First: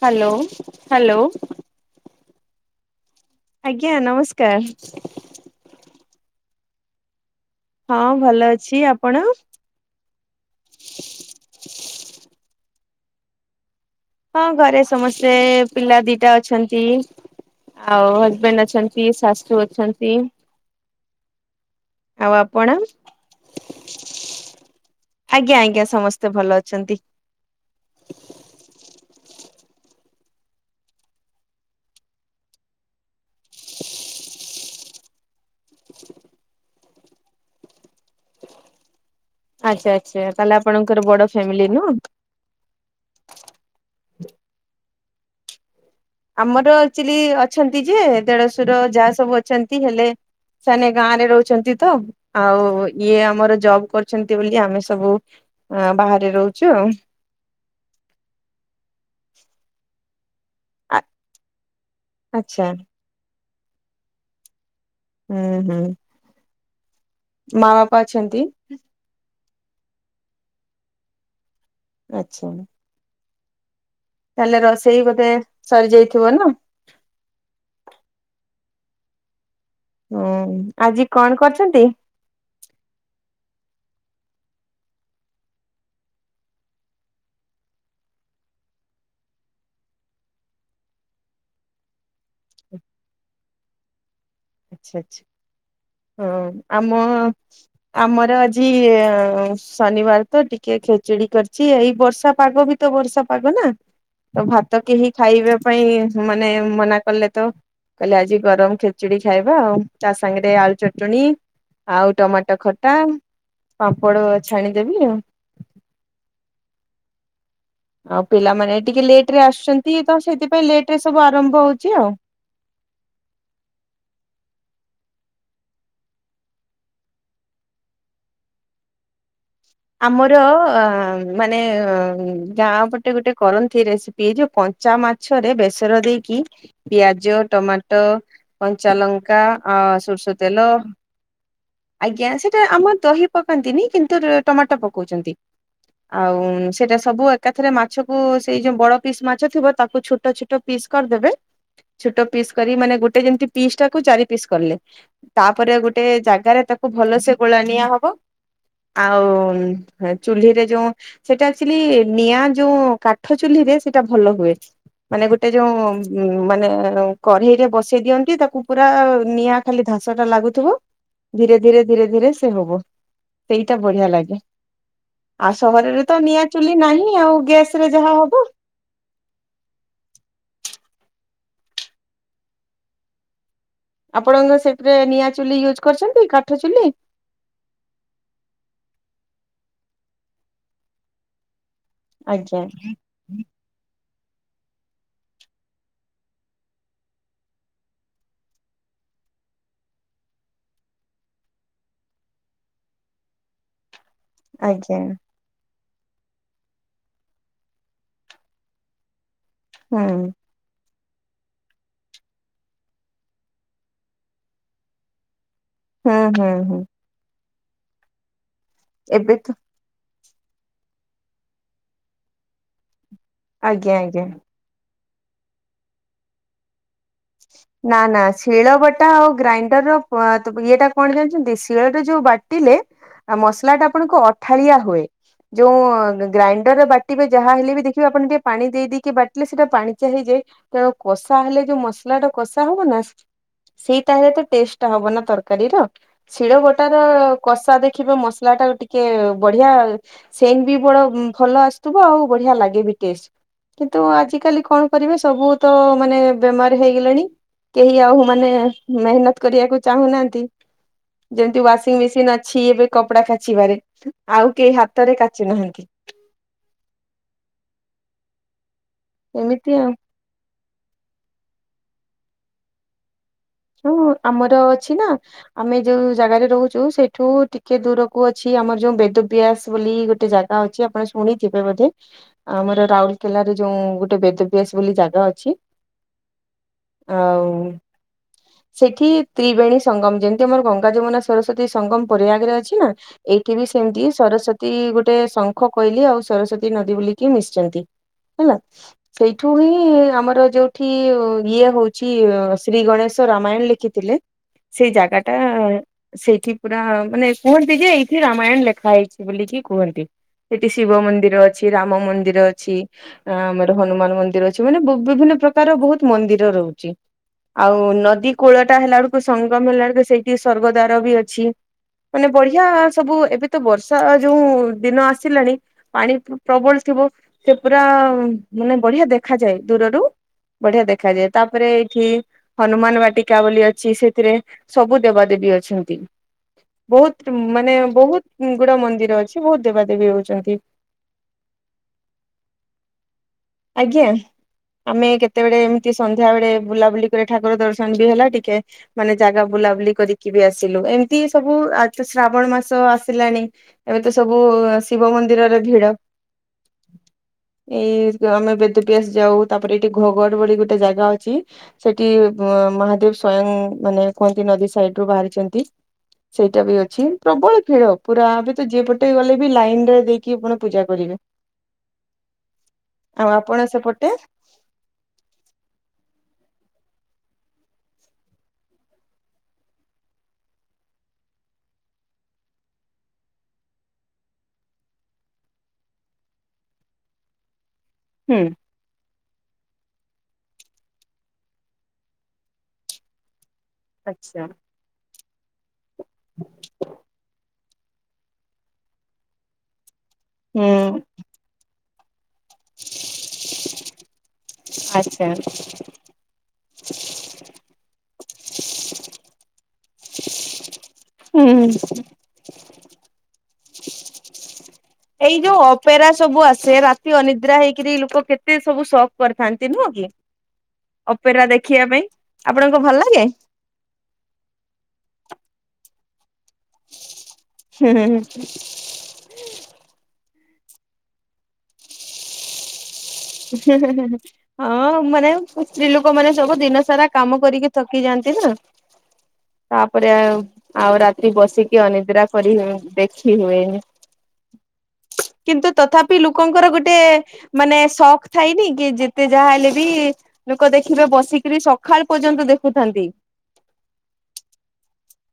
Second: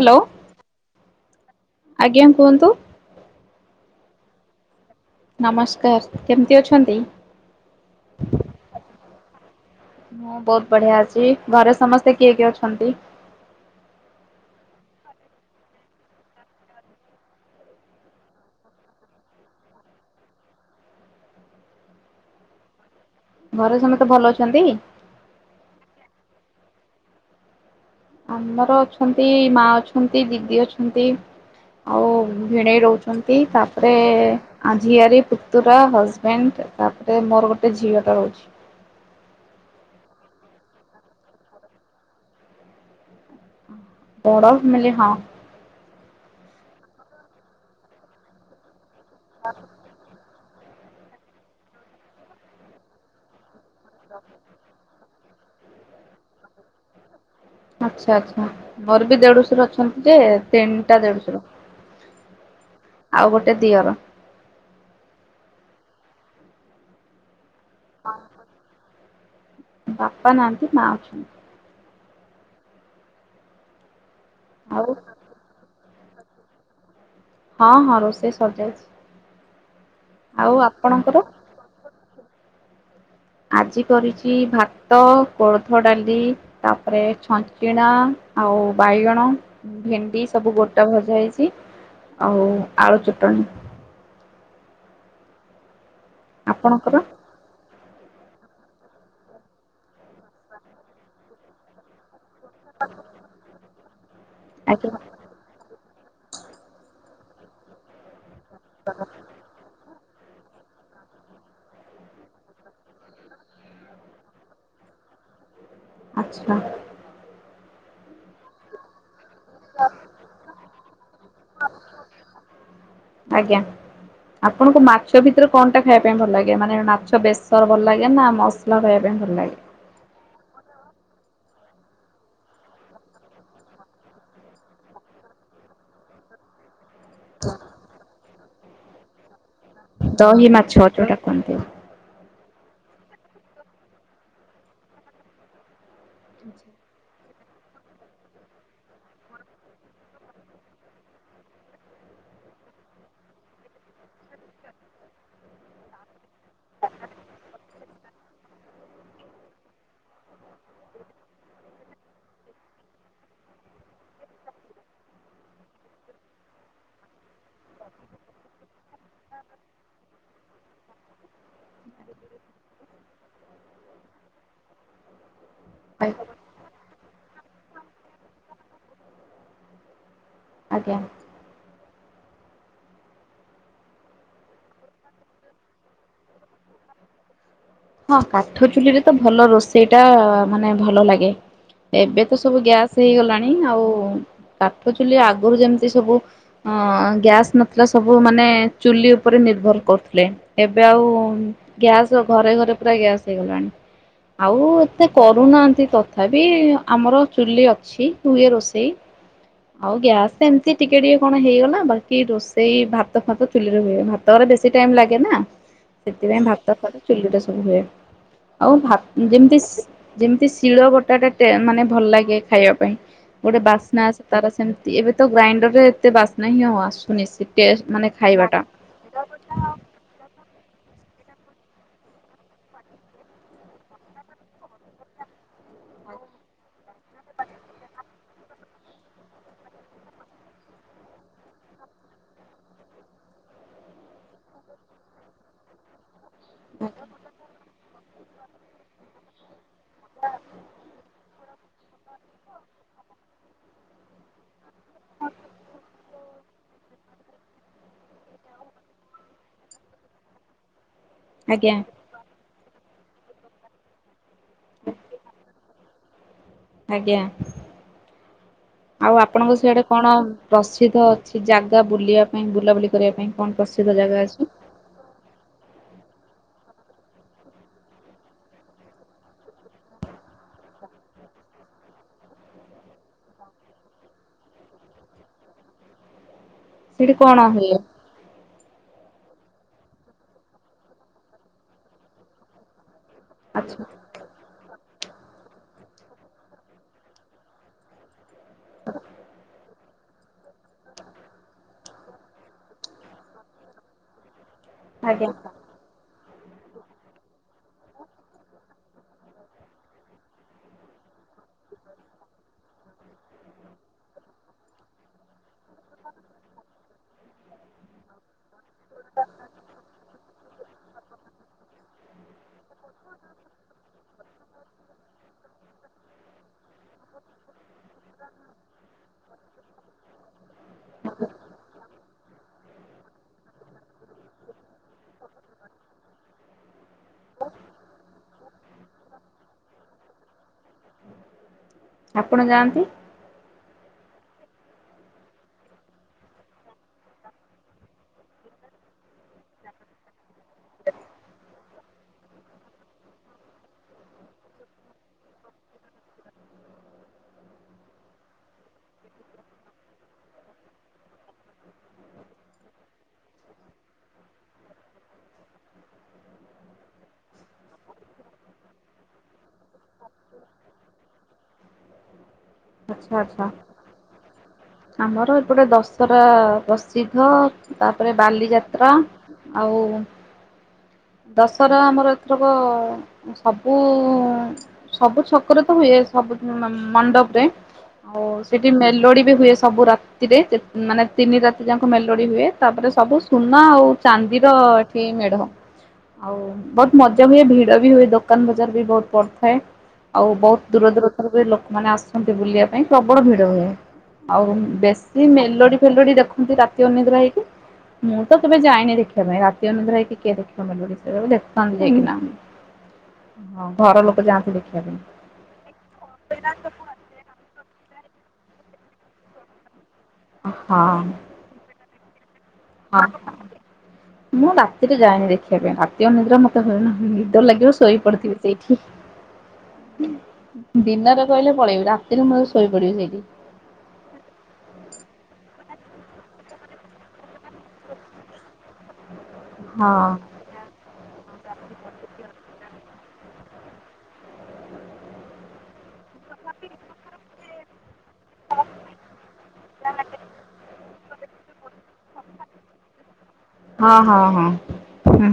Hello hello. ଆଜ୍ଞା କୁହନ୍ତୁ? ଆଜ୍ଞା ନମସ୍କାର। ନମସ୍କାର କେମିତି ଅଛନ୍ତି? ହଁ ଭଲ ଅଛି ଆପଣ? ମୁଁ ବହୁତ ବଢିଆ ଅଛି ଘରେ ସମସ୍ତେ କିଏ କିଏ ଅଛନ୍ତି। ହଁ ଘରେ ସମସ୍ତେ ପିଲା ଦିଟା ଅଛନ୍ତି। ଆଉ ହଜବେଣ୍ଡ ଅଛନ୍ତି ଶାଶୁ ଅଛନ୍ତି। ଆଉ ଆପଣ? ଘରେ ସମସ୍ତେ ଭଲ ଅଛନ୍ତି? ଆଜ୍ଞା ଆଜ୍ଞା ସମସ୍ତେ ଭଲ ଅଛନ୍ତି। ଆମର ଅଛନ୍ତି ମା ଅଛନ୍ତି ଦିଦି ଅଛନ୍ତି। ଆଉ ଭିଣେଇ ରହୁଛନ୍ତି ତାପରେ ଆଝିଆରୀ ପୁତୁରା ହଜବେଣ୍ଡ। ତାପରେ ମୋର ଗୋଟେ ଝିଅ ଟା ରହୁଚି। ଆଚ୍ଛା ଆଚ୍ଛା ତାହଲେ ଆପଣଙ୍କର ବଡ ଫ୍ୟାମିଲି ନୁହଁ? ବଡ ମେଲେ ହଁ। ଆମର ଆଚୁଆଲି ଅଛନ୍ତି ଯେ ଦେଢଶୁର ଯା ସବୁ ଅଛନ୍ତି ହେଲେ ସେମାନେେ ଗାଁ ରେ ରହୁଛନ୍ତି ତ, ଆଉ ଇଏ ଆମର ଜବ୍ କରୁଛନ୍ତି ବୋଲି ଆମେ ସବୁ ଅ ବାହାରେ ରହୁଛୁ ଆଉ। ଆଚ୍ଛା ଆଚ୍ଛା ମୋର ବି ଦେଡୁଶର ଅଛନ୍ତି ଯେ ତିନିଟା ଦେଢଶୁର ଆଚ୍ଛା ଆଉ ଗୋଟେ ଦିଅର। ହୁଁ ହୁଁ। ମା ବାପା ଅଛନ୍ତି? ବାପା ନାହାନ୍ତି ମା ଅଛନ୍ତି। ଆଛା। ତାହେଲେ ଆଉ ରୋଷେଇ ବୋଧେ ସରିଯାଇଥିବ ନା? ହଁ ହଁ ରୋଷେଇ ସରିଯାଇଛି। ଆଉ ହୁଁ ଆଜି ଆପଣଙ୍କର? କଣ କରିଛନ୍ତି? ଆଜି କରିଛି ଭାତ, କୋଳଥ ଡାଲି ତାପରେ ଛଞ୍ଚିଣା ଆଉ ଆଉ ବାଇଗଣ, ଭେଣ୍ଡି ସବୁ ଗୋଟା ଭଜା ହେଇଛି। ଆଉ ଆଳୁ ଚଟଣି। ଆଛା ଆଛା ହଁ ଆପଣଙ୍କର? ଆମ ଆମର ଆଜି ଶନିବାର ତ ଟିକେ ଖେଚୁଡି କରିଛି, ଏଇ ବର୍ଷା ପାଗ ବି ତ ବର୍ଷା ପାଗ ନା? ତ ଭାତ ଆଜ୍ଞା କେହି ଖାଇବା ପାଇଁ ମାନେ ମନା କଲେ ତ କହିଲେ ଆଜି ଗରମ ଖିଚିଡି। ତା ସାଙ୍ଗରେ ଆଳୁ ଚଟଣି ଆଉ ଟମାଟୋ ଖଟା। ପାମ୍ପଡ ଛାଣିଦେବି ଆଉ। ଆଚ୍ଛା। ଆଉ ପିଲାମାନେ ଟିକେ ଲେଟ ରେ ଆସୁଛନ୍ତି ତ ସେଥିପାଇଁ ଲେଟ ରେ ସବୁ ଆରମ୍ଭ ହଉଛି ଆଉ। ଆଜ୍ଞା। ଆପଣଙ୍କୁ ମାଛ ଭିତରେ କଣଟା ଖାଇବା ପାଇଁ ଭଲ ଲାଗେ ମାନେ ମାଛ ବେସର ଭଲ ଲାଗେ ନା ମସଲା ଖାଇବା ପାଇଁ ଭଲ ଲାଗେ? ଆମର ଅ ମାନେ ଅ ଗାଁ ପଟେ ଗୋଟେ କରନ୍ତି ରେସିପି ଯୋଉ ପ କଞ୍ଚା ମାଛରେ ବେସର ଦେଇକି ପିଆଜ, ଟମାଟୋ, କଞ୍ଚାଲଙ୍କା ଅଁ ସୋରିଷ ଦହି ତେଲ ମାଛ ଯୋଉଟା କୁହନ୍ତି। ଆଜ୍ଞା ସେ ଆମର ଦହି ପକାନ୍ତିନି କିନ୍ତୁ ଟମାଟୋ ପକଉଛନ୍ତି, ଆଉ ସେଟା ସବୁ ଏକାଥରେ ମାଛକୁ ସେଇ ଯୋଉ ବଡ ପିସ୍ ମାଛ ଥିବ ତାକୁ ଛୋଟ ଛୋଟ ପିସ୍ କରିଦେବେ। ଛୋଟ ପିସ୍ କରି ମାନେ ଗୋଟେ ଯେମତି ପିସ୍ ଟାକୁ ଚାରି ପିସ୍ କଲେ, ତାପରେ ଗୋଟେ ଜାଗାରେ ତା ତାକୁ ଭଲସେ ଗୋଳା ନିଆ ହବ, ଆ ଆଉ ଚୁଲିରେ ଯୋଉ ସେଟା ଆକଚୁଆଲି ନିଆଁ ଯୋଉ କାଠ ଚୁଲି ରେ ସେଇଟା ଭଲ ହୁଏ। ମାନେ ଗୋଟେ ଯୋଉ ମାନେ କଢ଼େଇ ରେ ବସେଇ ଦିଅନ୍ତି ତାକୁ ପୁରା ନିଆଁ ଖାଲି ଧ ଧାଁସ ଟା ଲାଗୁଥିବ, ଧୀରେ ଧୀରେ ଧୀରେ ଧୀରେ ସେ ହବ, ସେଇଟା ବଢିଆ ଲାଗେ। ଆଉ ସହରରେ ତ ନିଆଁ ଚୁଲି ନାହିଁ ଆଉ ଗ୍ୟାସରେ ଯାହା ହବ। [inaudible] ଆଜ୍ଞା। ଆପଣଙ୍କ ସେଥିରେ ନିଆଁ ଚୁଲି ୟୁଜ୍ କରିଛନ୍ତି କାଠ ଚୁଲି? ହଁ କାଠ ଚୁଲି ରେ ତ ଭଲ ରୋଷେଇ ଟା ମାନେ ଭଲ ଲାଗେ। ଏବେ ତ ସବୁ ଆଜ୍ଞା ଗ୍ୟାସ୍ ହେଇଗଲାଣି ଆଉ କାଠ ଚୁଲି ଆଗରୁ ଯେମିତି ସବୁ ଅ ଗ୍ୟାସ ନଥିଲା ସବୁ ମାନେ ଚୁଲି ଉପରେ ନିର୍ଭର କରୁଥିଲେ, ଏବେ ଆଉ ଗ୍ୟାସ ଘରେ ଘରେ ଗ୍ୟାସ ହେଇଗଲାଣି ଆଉ ଆଜ୍ଞା ଏତେ କରୁନାହାନ୍ତି ତ ତଥାପି ଆମର ଚୁଲି ଅଛି, ହୁଏ ରୋଷେଇ ଆଉ ହୁଁ ଗ୍ୟାସ୍ ଏମିତି ଟିକେ ଟିକେ କଣ ହେଇଗଲା ବାକି ରୋଷେଇ ଭାତ ଫାତ ଚୁଲିରେ ହୁଏ, ଭାତ ଗୁରା ବେଶୀ ଟାଇମ ଲାଗେ ନା। ହୁଁ ସେଥିପାଇଁ ହୁଁ ଭାତ ହୁଁ ଫାତ ଚୁଲି ରେ ସବୁ ହୁଏ, ଆଉ ଭାତ ଏବେ ତ ଯେମିତି ଯେମିତି ଶିଳ ବଟା ଟା ଟେ ମାନେ ଭଲ ଲାଗେ ଖାଇବା ପାଇଁ, ଗୋଟେ ଆଜ୍ଞା ବାସ୍ନା ଆଜ୍ଞା। ତାର ସେମିତି ଏବେ ତ ଗ୍ରାଇଣ୍ଡରରେ ଏତେ ବାସ୍ନା ହିଁ ଆଉ ଆସୁନି। ସେ ଟେଷ୍ଟ ନା, ମାନେ ନା, ଖାଇବାଟା ଶିଳ ବଟା ଆଉ ଗ୍ରାଇଣ୍ଡର ର ପ ଇଏଟା। କଣ ଜାଣିଛନ୍ତି ଶିଳରେ ଯୋଉ ବାଟିଲେ ମସଲା ଟା ଆପଣଙ୍କ ଅଠାଳିଆ ହୁଏ। ଯୋଉ ଗ୍ରାଇଣ୍ଡରରେ ବାଟିବେ, ଯାହା ହେଲେ ବି ଦେଖିବେ -ଆପଣ ଟିକେ ପାଣି ଦେଇଦେଇକି ବାଟିଲେ ସେଇଟା ପାଣିଚିଆ ହେଇଯା ତେଣୁ କଷା ହେଲେ ଯୋଉ ମସ ଲା କଷା ହବ ନା, ସେଇଟା ହେଲେ ତ ଟେଷ୍ଟ ହବ ନା ତରକାରୀର। ଶିଳ ବଟା ର କଷା ଦେଖିବେ ମସଲା ଟା ଟିକେ ବଢିଆ ସେନ୍ ବି ବଡ ଭଲ ଆସ ଥୁବୁ ଆଉ ବଢିଆ ଲାଗେ ବି ଟେଷ୍ଟ୍ କିନ୍ତୁ ଆଜିକାଲି କଣ କରିବେ ସବୁତ ମାନେ ବେମାରି ଲେଣି କେହି ଆଉ ମାନେ ମେହେନତ୍ କରିବାକୁ ଚାହୁଁନାହାନ୍ତି । ଯେମିତି ଆଜ୍ଞା ୱାସିଂ ମେସିନ୍ ଅଛି ଏବେ କପଡା କାଚିବାରେ ଆଉ କେହି ହାତରେ କାଚୁ ନାହାନ୍ତି । ଆଜ୍ଞା, ଆଉ ଆପଣଙ୍କ ଏମିତି ସେଆଡେ ଆଉ। କଣ? ପ୍ରସିଦ୍ଧ ଅଛି ଜାଗା ବୁଲିବା ପାଇଁ ବୁଲାବୁଲି କରିବା ପାଇଁ କଣ ପ୍ରସିଦ୍ଧ ହଁ, ଜାଗା ଆମର ଅଛି ନା- ଆମେ ଯୋଉ ଜାଗାରେ ରହୁ ସେଇଠୁ ଟିକେ ଦୂରକୁ ଅଛି, ଆମର ଯୋଉ ବେଦବ୍ୟାସ୍ ବୋଲି ଗୋଟେ ଜାଗା ଅଛି, ଆପଣ ଶୁଣିଥିବେ ଆମର ରାଉରକେଲାରେ ଯୋଉ ଗୋଟେ ବେଦବ୍ୟାସ୍ ବୋଲି ଜାଗା ଅଛି ସେଠି କଣ ଆଉ ହେଲା? ସେଠି ତ୍ରିବେଣୀ ସଙ୍ଗମ ଯେମିତି -ଆମର ଗଙ୍ଗା, ଯମୁନା, ସରସ୍ଵତୀ, ସଙ୍ଗମ ପରିବା ଆଗରେ ଅଛି ନା ଏଇଠି ବି ଆଚ୍ଛା ସେମିତି ସରସ୍ଵତୀ ଗୋଟେ ଗୋଟେ ଶଙ୍ଖ କହିଲ ଆଉ ସରସ୍ଵତୀ ନଦୀ ବୁଲିକି ମିଶିଛନ୍ତି ହେଲା। ସେଇଠୁ ବି ଆମର ଯୋଉଠି ଇଏ ହଉଛି -ଶ୍ରୀ ଗଣେଶ ରାମାୟଣ ଲେଖିଥିଲେ ସେଇ ଜାଗା ଆଜ୍ଞା ଟା ସେଇଠି ପୁରା ମାନେ କୁହନ୍ତି ଯେ- ଏଇଠି ରାମାୟଣ ଲେଖା ହେଇଛି । ବୋଲିକି କୁହନ୍ତି। ସେଠି ଶିବ ମନ୍ଦିର ଅଛି । ରାମ ମନ୍ଦିର ଅଛି । ଆଁ ଆମର ହନୁମାନ ମନ୍ଦିର ଅଛି, ମାନେ ବୁ ବିଭିନ୍ୟ ପ୍ର ତାର ବହୁତ ମନ୍ଦିର ରହୁଚି । ଆଉ ନଦି କୂଳ ଟା ତାମ୍ ହେଲା ବେଳକୁ ସଂଗମ୍ ହେଲା ବେଳକୁ ସେଇଠି ସ୍ୱର୍ଗଦ୍ୱାର ବି ଅଛି। ମାନେ ବଢିଆ ସବୁ, ଏବେ ତ ବର୍ଷା ଯୋଉ ଦିନ ଆସିଲାଣି, ପାଣି ପ୍ରବଳ ଥି ଥିବ, ସେ ପୁରା ମାନେ ବଢିଆ ଦେଖାଯାଏ । ଦୁରରୁ ବଢିଆ ଦେଖାଯାଏ । ତାପରେ ଏଠି ହନୁମାନ ବାଟିକା ବୋଲି ଅଛି, ସେଥିରେ ସବୁ ଦେବାଦେବୀ ଅଛନ୍ତି । ବହୁତ୍ ମାନେ ବହୁତ୍ ଗୁଡେ ମନ୍ଦିର ଅଛି। ବହୁତ୍ ଦେବା ଦେବୀ ରହୁଚନ୍ତି । [inaudible] ଆପଣ ଯାଆନ୍ତି ? ଆଜ୍ଞା, ଆମେ କେତେବେଳେ ଏମିତି ସନ୍ଧ୍ୟା ବେଳେ ବୁଲାବୁଲି କରି ଠାକୁର ଦର୍ଶନ ବି ହେଲା। ଟିକେ ମାନେ ଜାଗା ବୁଲା ବୁଲି କରିକି ବି ଆସିଲୁ । ଏମିତି ସବୁ ଆ ଶାବଣ ମାସ ଆସିଲାଣି । ଏବେତ ସବୁ ଶିବ ମନ୍ଦିର ରେ ଭିଡ। [inaudible] ଏଇ ଆମେ ବେଦୁ [unintelligible] ସେଇଟା ବି ଅ ଆଚ୍ଛା ଆଉ ଆଚ୍ଛା। ଆପଣ ସେପଟେ? ଆମର ଆଉ [inaudible] ଦଶହରା ଆମର ଏଥରକ ସବୁ, ସବୁ ଛକରେ ତ ହୁଏ । ସବୁ ମ -ମଣ୍ଡପ୍ ରେ ଆଉ ହୁଁ। ସେଠି ମେଲୋଡି ବି ହୁଏ । ରାତିରେ ମାନେ, ତିନି ରାତି ଯାକ ପୁରା ସୁନା ଆଉ ଆଚ୍ଛା। ଚାନ୍ଦିର ଏଠି ମେଢ ଆଉ ବହୁତ୍ ମଜା ହୁଏ । ଭିଡ ବି ହୁଏ । ଦୋକାନ୍ ବଜାର ବି ବହୁତ୍ ପଡ଼ିଥାଏ । ଆଉ ବହୁତ୍ ଦୁର ହୁଁ। ଦୁରତାରୁ ବି ଲୋକମାନେ ଆସନ୍ତି ବୁଲିବା ପାଇଁ ପ୍ରବଳ ଭିଡ ହୁଏ। ଆଉ ଆଚ୍ଛା ବେଶୀ ମେଲୋଡି ଫେଲୋଡି ଦେଖନ୍ତି ରାତି ଅନିଦ୍ରା ହେଇକି ମୁଁ ତ କେବେ ଯାଇନି ଦେଖିବା ପାଇଁ ରାତି ରାତି ଅନିଦ୍ରା ହେଇକି କିଏ ଦେଖିବ ମେଲୋଡି ସେ ଆକୁ ହୁଁ। ଦେଖନ୍ତି ଯାଇକି ନା । ହଁ ଘର ଲୋକ ଯାନ୍ତି ଦେଖି ଏଇ ଯୋଉ ଅପେରା ସବୁ ଆସେ ରାତି ଅନିଦ୍ରା ହେଇକିର କେତେ ସବୁ ସପ କରିଥାନ୍ତି ନୁହଁ କି? ହଁ ହଁ ଅପେରା ଦେଖିବା ପାଇଁ, ଆପଣଙ୍କୁ ଭଲ ଲାଗେ? ହଁ। ମୁଁ ରାତିରେ ଯାଏନି ଦେଖିବା ପାଇଁ ଅନିଦ୍ରା ମତେ ହୁଏନା ନିଦ ଲାଗିବ ହୁଁ ଶୋଇ ହୁଁ ହୁଁ। ପଡ଼ିଥିବି ସେଇଠି। ଦିନରେ କହିଲେ ପଳେଇବି ରାତିରେ ମୁଁ ଶୋଇ ପଡିବି ସେଇଠି। ହଁ ମାନେ ସ୍ତ୍ରୀ ଲୋକମାନେ ସବୁ ଦିନ ସାରା କାମ କରିକି ଥକିଯାଆନ୍ତି। [unintelligible] ତାପରେ ହଁ। ଆଉ ଆଉ ରାତି ବସି ସିଠି ଅନିଦ୍ରା କରି ଦେଖି ହୁଏନି କିନ୍ତୁ ତଥା ପି ଲୋକଙ୍କର ଗୋଟେ ମାନେ ସ ଥାଇନି କି ଯେତେ ଯାହା ହେଲେ ବି ଲୋକ ଦେଖିବେ ବସିକିରି ସ ସଖାଳ ପର୍ଯ୍ୟନ୍ତ ଦେଖୁଥାନ୍ତି। ହଁ ହଁ ହଁ ହୁଁ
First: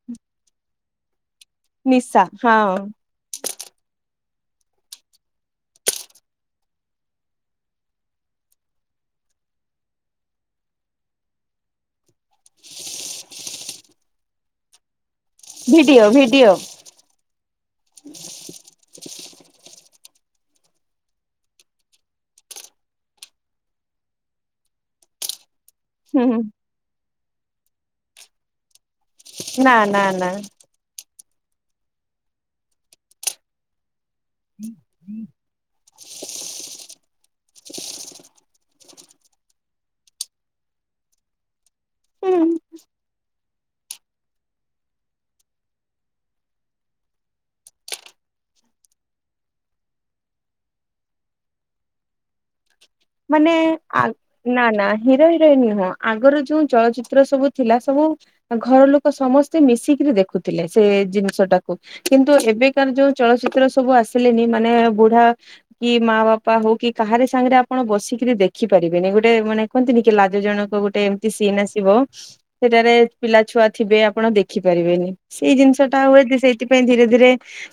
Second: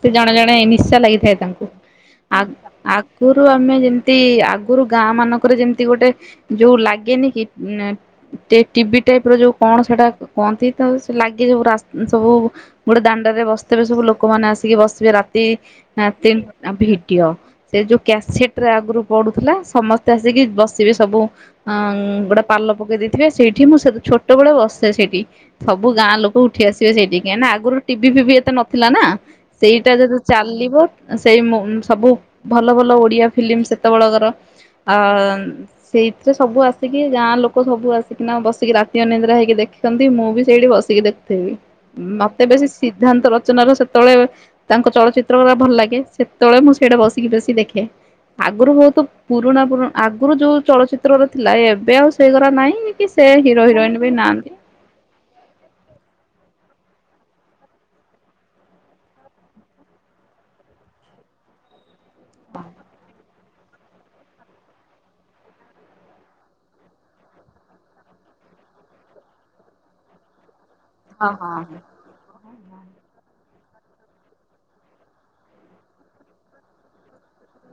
ସେ ଜଣେ ଜଣେ ନିଶା ଲାଗିଥାଏ । ତାଙ୍କୁ ନିଶା ଆ ହଁ ଆଗରୁ ଆମେ ଯେମିତି ଆ ଆଗରୁ ଗାଁ ମାନଙ୍କରେ ଯେମିତି ଗୋଟେ ଯୋଉ ଲାଗେନି କି ଟିଭି ଟାଇପର ଯୋଉ କଣ ସେଟା କୁହନ୍ତି ତ ସେ ଲାଗି ସବୁ ରାସ ସବୁ ଗୋଟେ ଦାଣ୍ଡରେ ବସିଥିବବେ ସବୁ ଲୋକମାନେ ଆସିକି ବସିବେ ରା ତି ଭିଡିଓ ତିନ ଭିଡିଓ ଭିଡିଓ ସେ ଯୋଉ କ୍ୟାସେଟରେ ଆଗରୁ ପଡୁଥିଲା ସମସ୍ତେ ଆସିକି ବସିବେ ସବୁ ଅ ଗୋଟେ ପାଲ ପକେଇ ଦେଇଥିବେ ସେଇଠି ମୁଁ ସେ ଛୋଟବେଳେ ବସେ ସେଠି । ସବୁ ଗାଁ ହୁଁ ଲୋକ ଉଠି ଆସିବେ ସେଇଠିକି ନା ଆଗରୁ ଟିଭି ଫିଭି ଏତେ ନଥିଲା ନା? ନା ସେଇଟା ନା ଯଦି ନା ଚାଲିବ ସେଇ ମୋ ସବୁ ଭଲ ଭଲ ଓଡିଆ ଫିଲ୍ମ ସେତେବେଳ କ ର ଆ ସେଇଥିରେ ସବୁ ଆସିକି ଗାଁ ଲୋକ ସବୁ ଆସିକିନା ବସିକି ରାତି ଅନିଦ୍ରା ହେଇକି ଦେଖିଛନ୍ତି ମୁଁ ବି ସେଇଠି ବସିକି ଦେଖୁଥିବି ମତେ ହୁଁ। ବେଶୀ ସିଦ୍ଧାନ୍ତର ଚନାର ସେତେବେଳେ ତାଙ୍କ ଚଳଚିତ୍ର ଗୁଡା ଭଲ ଲାଗେ ସେତେବେଳେ ମୁଁ ସେଇଟା ବସିକି ବେଶୀ ଦେଖେ। ଆଗରୁ ବହୁତ ପୁରୁଣା ପୁରୁଣା ଆଗରୁ ଯୋଉ ଚଳଚିତ୍ରର ଥିଲା ଏବେ ଆଉ ସେଇଗରା ନାଇଁ । ମାନେ ଆ ନା ନା ହିରୋ ହିରୋଇନ ନୁହଁ ଆଗରୁ ଯୋଉଁ ଚଳଚିତ୍ର ଚିତ୍ର ସବୁ ଥିଲା ସବୁ ଘରଲୋକ ସମସ୍ତେ ମିଶିକିରି ଦେଖୁଥିଲେ ସେ ଜିନିଷଟାକୁ । କିନ୍ତୁ ଏବେକାର ଯୋଉ ଚଳଚି ତ୍ର ସବୁ ଆସିଲେନି ମାନେ ବୁଢା କି ମାବାପା ହଉ କି କାହାରି ସାଙ୍ଗରେ ଆ ଆପଣ ବସିକିରି ଦେଖି ପାରିବେନି ଗୋଟେ ମାନେ କୁହନ୍ତିନି କି ଲାଜ ଜଣକ ଗୋଟେ ଏମିତି ସିନ୍ ଆସିବ ସେଟାରେ ପିଲା ଛୁଆ ଥିବେ ଆପଣ ଦେଖିପାରିବେନି ସେଇ ଜିନିଷଟା ହୁଏ ସେଇଥିପାଇଁ ଧୀରେ ଧୀରେ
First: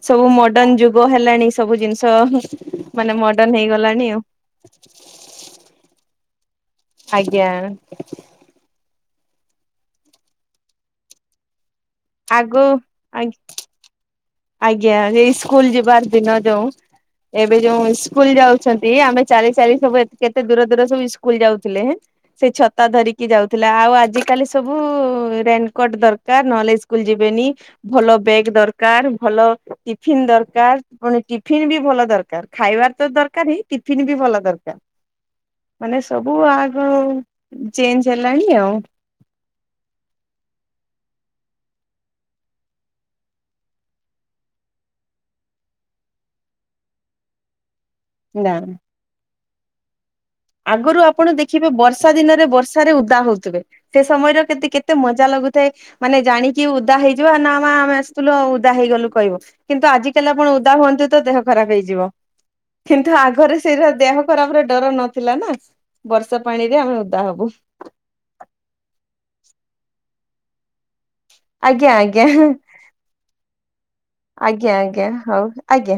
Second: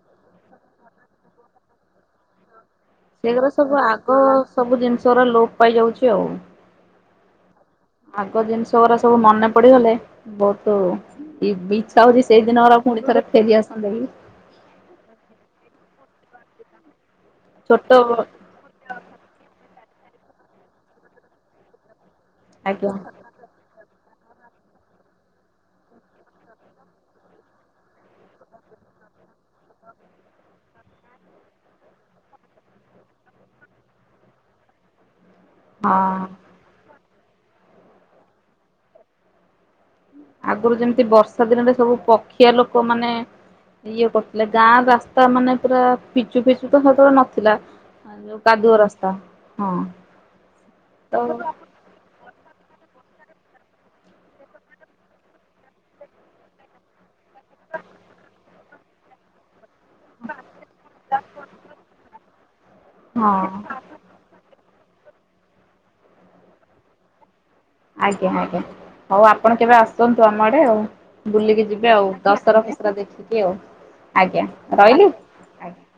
ସବୁ ମଡର୍ଣ୍ଣ ଯୁଗ ହେଲାଣି ସବୁ ଜିନିଷମାନେ ସେଗୁରା ମଡର୍ଣ୍ଣ ସବୁ ଆଗ ହେଇଗଲାଣି ଆଉ। ସବୁ ଜିନିଷରା ଲୋପ ପାଇଯାଉଛି ଆଉ। ଆଜ୍ଞା। ଆଗ ଜିନିଷଗୁଡ଼ା ସବୁ ମନେ ପଡିଗଲେ ବହୁତ ଇବି ସାଉଦି ସେଇ ଆଗ ଦିନ ଗୁଡା ପୁଣି ଆ ଥରେ ଫେରି ଆସନ୍ତା କି । ଆଜ୍ଞା ଏଇ ସ୍କୁଲ ଯିବାର ଦିନ ଯଉ ଏବେ ଯୋଉ ଛୋଟ ସ୍କୁଲ ଯାଉଛନ୍ତି ଆମେ ଚାଲି ଚାଲି ସବୁ କେତେ ଦୂର ଦୂର ସବୁ ଇସ୍କୁଲ ଯାଉଥିଲେ ହେଁ ସେ ଛତା ଆଜ୍ଞା ହଁ ଧରିକି ଯାଉଥିଲା। ଆଉ ଆଜିକାଲି ସବୁ ରେନକୋଟ ଦରକାର ନହେଲେ ଇସ୍କୁଲ ଯିବେନି ଭଲ ବେଗ ଦରକାର। ଭଲ ଟିଫିନ ଦରକାର ପୁଣି ଟିଫନ୍ ବି ଭଲ ଦରକାର ଖାଇବାର ତ ଦରକାର ହିଁ ଟିଫିନ ବି ଭଲ ଦରକାର। ମାନେ ସବୁ ଆଗ ଚେଞ୍ଜ ହେଲାଣି ଆଉ। ଆଗରୁ ଯେମିତି ବର୍ଷା ଦିନରେ ସବୁ ପକ୍ଷିଆ ଲୋକ ମାନେ ଇଏ କରୁଥିଲେ ଗାଁ ରାସ୍ତା ମାନେ ପୁରା ପିଚୁ ଫିଚୁ ତ ସେତେବେଳେ ନଥିଲା । ଉ ନା। କାଦୁଅ ରାସ୍ତା, ହଁ । ଆଗରୁ ଆପଣ ଦେଖିବେ ବର୍ଷା ଦିନ ରେ ବର୍ଷାରେ ଉଦା ହଉଥିବେ, ସେ ସମୟରେ କେ-କେତେ ମଜା ଲାଗୁଥାଏ ମାନେ ଜାଣିକି ଉଦା ହେଇଯିବା ନା ମା ଆମେ ଆସିଥିଲୁ ଆଉ ଉଦା ହେଇଗଲୁ କହିବ । କିନ୍ତୁ ଆଜିକାଲି ଆପଣ ଉଦା ହୁଅନ୍ତୁ ତ ଦେହ ଖରାପ ହେଇଯିବ। କିନ୍ତୁ ଆଗରେ ସେଇଟା ଦେହ ଖରାପର ଡର ନଥିଲା ନା ବର୍ଷା ପାଣି ରେ ଆମେ ଉଦା ହବୁ । ଆଜ୍ଞା ଆଜ୍ଞା, ହଉ ଆପଣ କେବେ ଆସନ୍ତୁ ଆମ ଆଡେ ଆଉ। ବୁଲିକି ଯିବେ ଆଜ୍ଞା ଆଉ ଆଜ୍ଞା ଦଶହରା ଫସରା ଦେଖିକି ଆଉ। ଆଜ୍ଞା ଆଜ୍ଞା ରହିଲି। ହଉ ଆଜ୍ଞା